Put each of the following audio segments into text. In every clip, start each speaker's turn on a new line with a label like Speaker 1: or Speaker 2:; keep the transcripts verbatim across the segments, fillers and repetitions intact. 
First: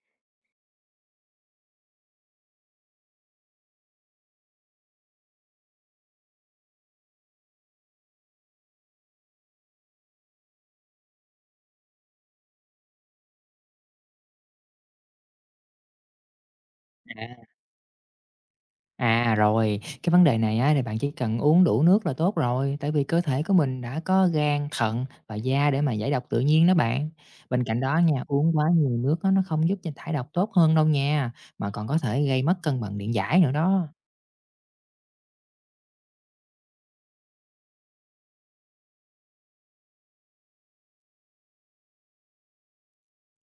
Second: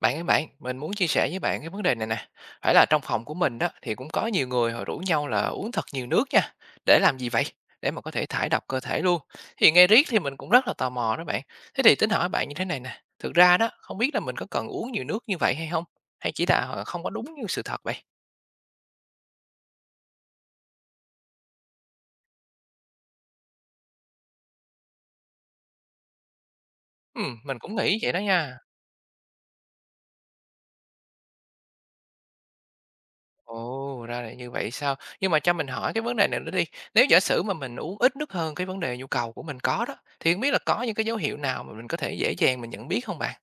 Speaker 1: Bạn ơi bạn, mình muốn chia sẻ với bạn cái vấn đề này nè. Phải là trong phòng của mình đó thì cũng có nhiều người họ rủ nhau là uống thật nhiều nước nha. Để làm gì vậy? Để mà có thể thải độc cơ thể luôn. Thì nghe riết thì mình cũng rất là tò mò đó bạn. Thế thì tính hỏi bạn như thế này nè. Thực ra đó, không biết là mình có cần uống nhiều nước như vậy hay không? Hay chỉ là ờ, không có
Speaker 2: À,
Speaker 1: đúng như sự thật vậy?
Speaker 2: à, rồi, cái vấn đề này á thì bạn chỉ cần uống đủ nước là tốt rồi, tại vì cơ thể của mình đã có gan, thận và da để mà giải độc tự nhiên đó bạn.
Speaker 1: Ừ, mình
Speaker 2: Bên
Speaker 1: cũng
Speaker 2: cạnh đó
Speaker 1: nghĩ vậy đó
Speaker 2: nha, uống
Speaker 1: nha.
Speaker 2: quá nhiều nước á, nó không giúp cho thải độc tốt hơn đâu nha, mà còn có thể gây mất cân bằng điện giải nữa đó.
Speaker 1: Ồ, ra là như vậy sao? Nhưng mà cho mình hỏi cái vấn đề này nữa đi. Nếu giả sử mà mình uống ít nước hơn cái vấn đề nhu cầu của mình có đó, thì không biết là có những cái dấu hiệu nào mà mình có thể dễ dàng mình nhận biết không bạn?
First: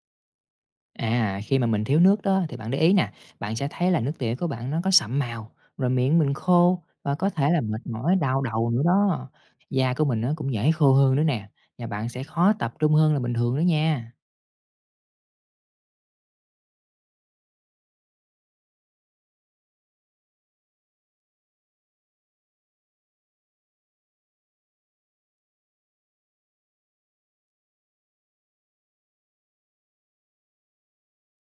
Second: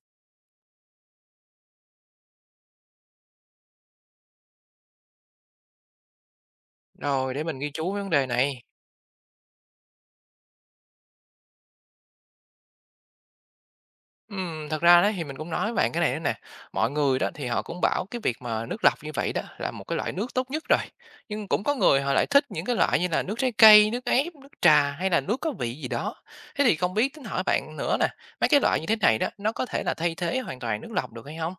Speaker 2: À, khi mà mình thiếu nước đó thì bạn để ý nè, bạn sẽ thấy là nước tiểu của bạn nó có sậm màu, rồi miệng mình khô và có
Speaker 1: Rồi, để
Speaker 2: thể
Speaker 1: mình
Speaker 2: là
Speaker 1: ghi
Speaker 2: mệt
Speaker 1: chú cái vấn
Speaker 2: mỏi,
Speaker 1: đề
Speaker 2: đau
Speaker 1: này.
Speaker 2: đầu nữa đó. Da của mình nó cũng dễ khô hơn nữa nè, và bạn sẽ khó tập trung hơn là bình thường đó nha.
Speaker 1: Ừm, thật ra đấy thì mình cũng nói với bạn cái này nữa nè. Mọi người đó thì họ cũng bảo cái việc mà nước lọc như vậy đó là một cái loại nước tốt nhất rồi. Nhưng cũng có người họ lại thích những cái loại như là nước trái cây, nước ép, nước trà hay là nước có vị gì đó. Thế thì không biết tính hỏi bạn nữa nè, mấy cái loại như thế này đó nó có thể là thay thế hoàn toàn nước lọc được hay không?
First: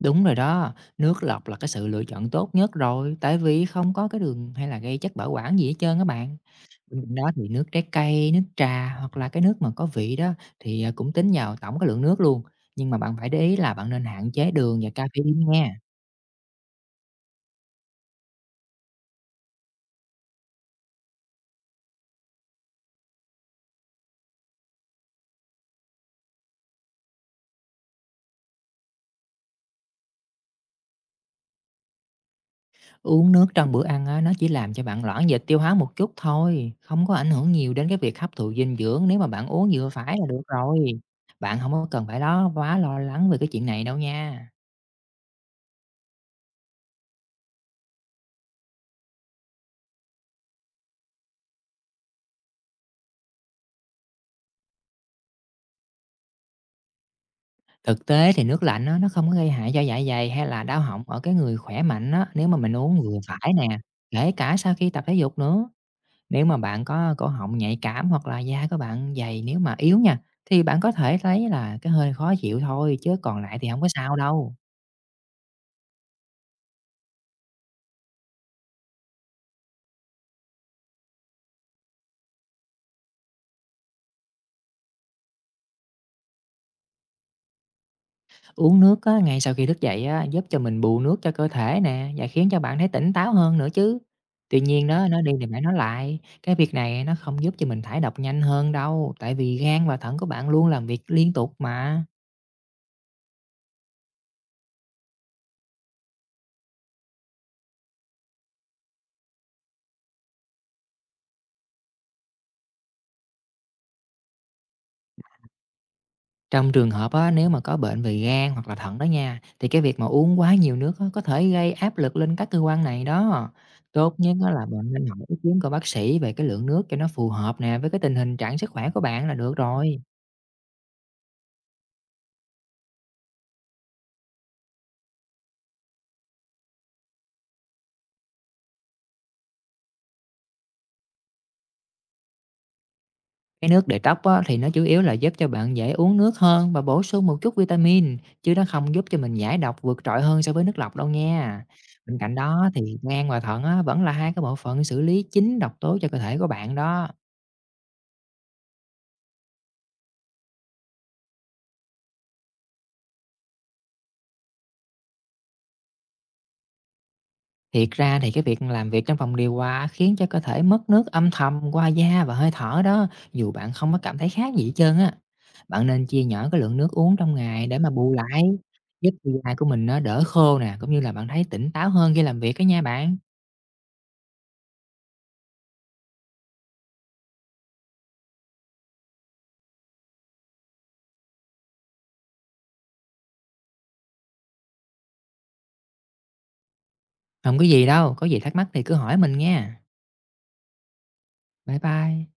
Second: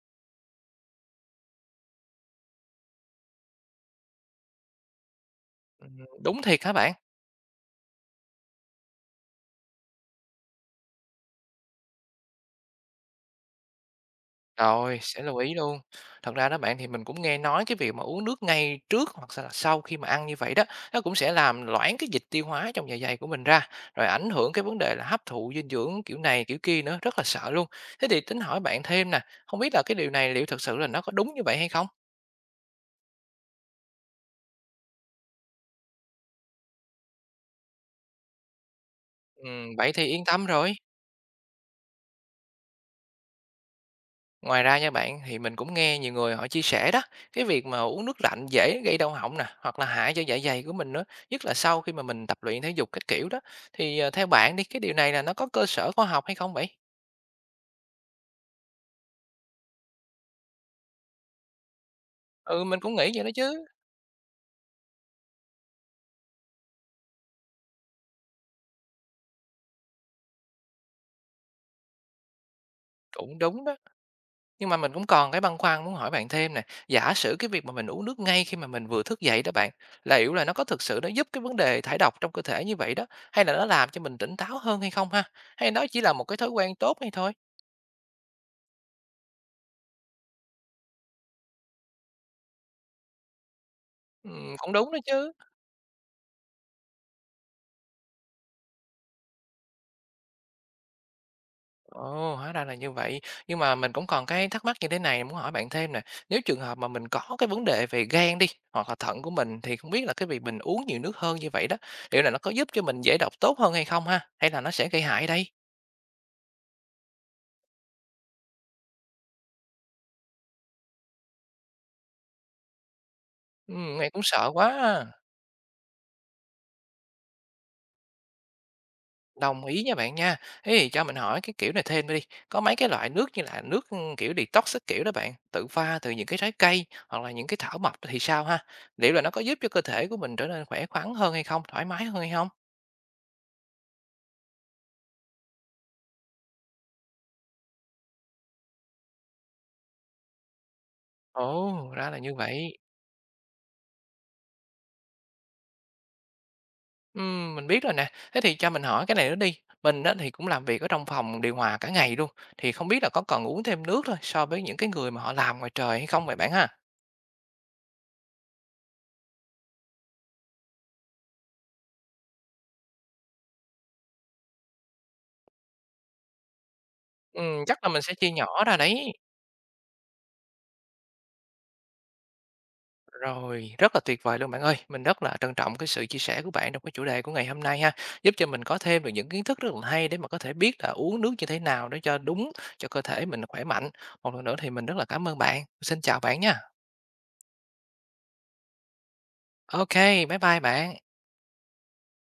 Speaker 2: Đúng rồi đó, nước lọc là cái sự lựa chọn tốt nhất rồi, tại vì không có cái đường hay là gây chất bảo quản gì hết
Speaker 1: Ừm.
Speaker 2: trơn á bạn.
Speaker 1: Đúng thiệt hả bạn?
Speaker 2: Bên cạnh đó thì nước trái cây, nước trà hoặc là cái nước mà có vị đó thì à, cũng tính vào tổng cái lượng nước luôn. Nhưng mà bạn phải để ý là bạn nên hạn chế đường và
Speaker 1: Rồi, sẽ lưu
Speaker 2: caffeine
Speaker 1: ý
Speaker 2: nha.
Speaker 1: luôn. Thật ra đó bạn thì mình cũng nghe nói cái việc mà uống nước ngay trước hoặc là sau khi mà ăn như vậy đó, nó cũng sẽ làm loãng cái dịch tiêu hóa trong dạ dày của mình ra, rồi ảnh hưởng cái vấn đề là hấp thụ dinh dưỡng kiểu này kiểu kia nữa, rất là sợ luôn. Thế thì tính hỏi bạn thêm nè, không biết là cái điều này liệu thật sự là nó có đúng như vậy hay không?
Speaker 2: Uống nước trong bữa ăn á, nó chỉ làm cho bạn loãng dịch tiêu hóa một chút thôi, không có ảnh hưởng nhiều đến cái việc hấp thụ dinh dưỡng nếu mà bạn uống
Speaker 1: Ừm,
Speaker 2: vừa
Speaker 1: vậy thì
Speaker 2: phải
Speaker 1: yên
Speaker 2: là được
Speaker 1: tâm rồi.
Speaker 2: rồi. Bạn không có cần phải đó quá lo lắng về cái chuyện này đâu nha.
Speaker 1: Ngoài ra nha bạn, thì mình cũng nghe nhiều người họ chia sẻ đó, cái việc mà uống nước lạnh dễ gây đau họng nè, hoặc là hại cho dạ dày của mình nữa, nhất là sau khi mà mình tập luyện thể dục các kiểu đó. Thì ờ, theo bạn đi, cái điều này là nó có cơ sở khoa học hay không vậy?
Speaker 2: Thực tế thì nước lạnh á, nó không có gây hại cho dạ dày hay là đau họng ở cái người khỏe mạnh á, nếu mà
Speaker 1: Ừ,
Speaker 2: mình
Speaker 1: mình cũng
Speaker 2: uống
Speaker 1: nghĩ
Speaker 2: vừa
Speaker 1: vậy đó
Speaker 2: phải
Speaker 1: chứ,
Speaker 2: nè, kể cả sau khi tập thể dục nữa. Nếu mà bạn có cổ họng nhạy cảm hoặc là da của bạn dày nếu mà yếu nha, thì bạn có thể thấy là cái hơi khó chịu thôi chứ
Speaker 1: cũng
Speaker 2: còn lại
Speaker 1: đúng
Speaker 2: thì
Speaker 1: đó.
Speaker 2: không có sao đâu.
Speaker 1: Nhưng mà mình cũng còn cái băn khoăn muốn hỏi bạn thêm nè, giả sử cái việc mà mình uống nước ngay khi mà mình vừa thức dậy đó bạn, liệu là nó có thực sự nó giúp cái vấn đề thải độc trong cơ thể như vậy đó, hay là nó làm cho mình tỉnh táo hơn hay không ha? Hay nó chỉ là một cái thói quen tốt hay thôi?
Speaker 2: Uống nước á, ngay sau khi thức dậy á, giúp cho mình bù nước cho cơ thể nè và khiến cho bạn thấy tỉnh táo hơn nữa chứ.
Speaker 1: Ừ,
Speaker 2: Tuy
Speaker 1: cũng
Speaker 2: nhiên
Speaker 1: đúng đó
Speaker 2: đó, nó đi
Speaker 1: chứ.
Speaker 2: thì phải nói lại, cái việc này nó không giúp cho mình thải độc nhanh hơn đâu, tại vì gan và thận của bạn luôn làm việc liên tục mà.
Speaker 1: Ồ, hóa ra là như vậy. Nhưng mà mình cũng còn cái thắc mắc như thế này muốn hỏi bạn thêm nè. Nếu trường hợp mà mình có cái vấn đề về gan đi, hoặc là thận của mình thì không biết là cái việc mình uống nhiều nước hơn như vậy đó, liệu là nó có giúp cho mình giải độc tốt hơn hay không ha? Hay là nó sẽ gây hại đây?
Speaker 2: Trong trường hợp á, nếu mà có bệnh về gan hoặc là thận đó nha, thì cái việc mà uống quá nhiều nước á, có thể gây áp lực lên các cơ quan này đó.
Speaker 1: Ừ, nghe
Speaker 2: Tốt
Speaker 1: cũng
Speaker 2: nhất á,
Speaker 1: sợ
Speaker 2: là
Speaker 1: quá.
Speaker 2: bạn nên
Speaker 1: À.
Speaker 2: hỏi ý kiến của bác sĩ về cái lượng nước cho nó phù hợp nè với cái tình hình trạng sức khỏe của bạn là được
Speaker 1: Đồng ý nha
Speaker 2: rồi.
Speaker 1: bạn nha. Thế thì cho mình hỏi cái kiểu này thêm đi. Có mấy cái loại nước như là nước ừ, kiểu detox các kiểu đó bạn, tự pha từ những cái trái cây hoặc là những cái thảo mộc thì sao ha? Liệu là nó có giúp cho cơ thể của mình trở nên khỏe khoắn hơn hay không, thoải mái hơn hay không?
Speaker 2: Cái nước để tóc á, thì nó chủ yếu là giúp cho bạn dễ uống nước hơn và bổ sung một chút vitamin, chứ nó không giúp cho mình giải độc vượt trội hơn so với nước lọc đâu nha.
Speaker 1: Ồ, ra
Speaker 2: Bên
Speaker 1: là
Speaker 2: cạnh
Speaker 1: như
Speaker 2: đó
Speaker 1: vậy.
Speaker 2: thì gan và thận á, vẫn là hai cái bộ phận xử lý chính độc tố cho cơ thể của bạn đó.
Speaker 1: Ừm, mình biết rồi nè. Thế thì cho mình hỏi cái này nữa đi. Mình á, thì cũng làm việc ở trong phòng điều hòa cả ngày luôn. Thì không biết là có cần uống thêm nước thôi so với những cái người mà họ làm ngoài trời hay không vậy bạn ha?
Speaker 2: Thiệt ra thì cái việc làm việc trong phòng điều hòa khiến cho cơ thể mất nước âm thầm qua da và hơi thở đó, dù bạn không có cảm thấy khác gì hết trơn á. Bạn nên chia nhỏ cái lượng nước uống trong
Speaker 1: Ừm,
Speaker 2: ngày để
Speaker 1: chắc là
Speaker 2: mà
Speaker 1: mình
Speaker 2: bù
Speaker 1: sẽ chia
Speaker 2: lại,
Speaker 1: nhỏ ra
Speaker 2: giúp
Speaker 1: đấy.
Speaker 2: cho da của mình nó đỡ khô nè, cũng như là bạn thấy tỉnh táo hơn khi làm việc đó nha bạn.
Speaker 1: Rồi, rất là tuyệt vời luôn bạn ơi. Mình rất là trân trọng cái sự chia sẻ của bạn trong cái chủ đề của ngày hôm nay ha. Giúp cho mình có thêm được những kiến thức rất là hay để mà có thể biết là uống nước như thế nào để cho đúng, cho cơ thể mình khỏe mạnh. Một lần nữa thì mình rất là cảm ơn bạn. Xin chào bạn nha.
Speaker 2: Không có gì đâu, có gì thắc mắc thì cứ hỏi mình nghe.
Speaker 1: OK, bye bye bạn.
Speaker 2: Bye bye.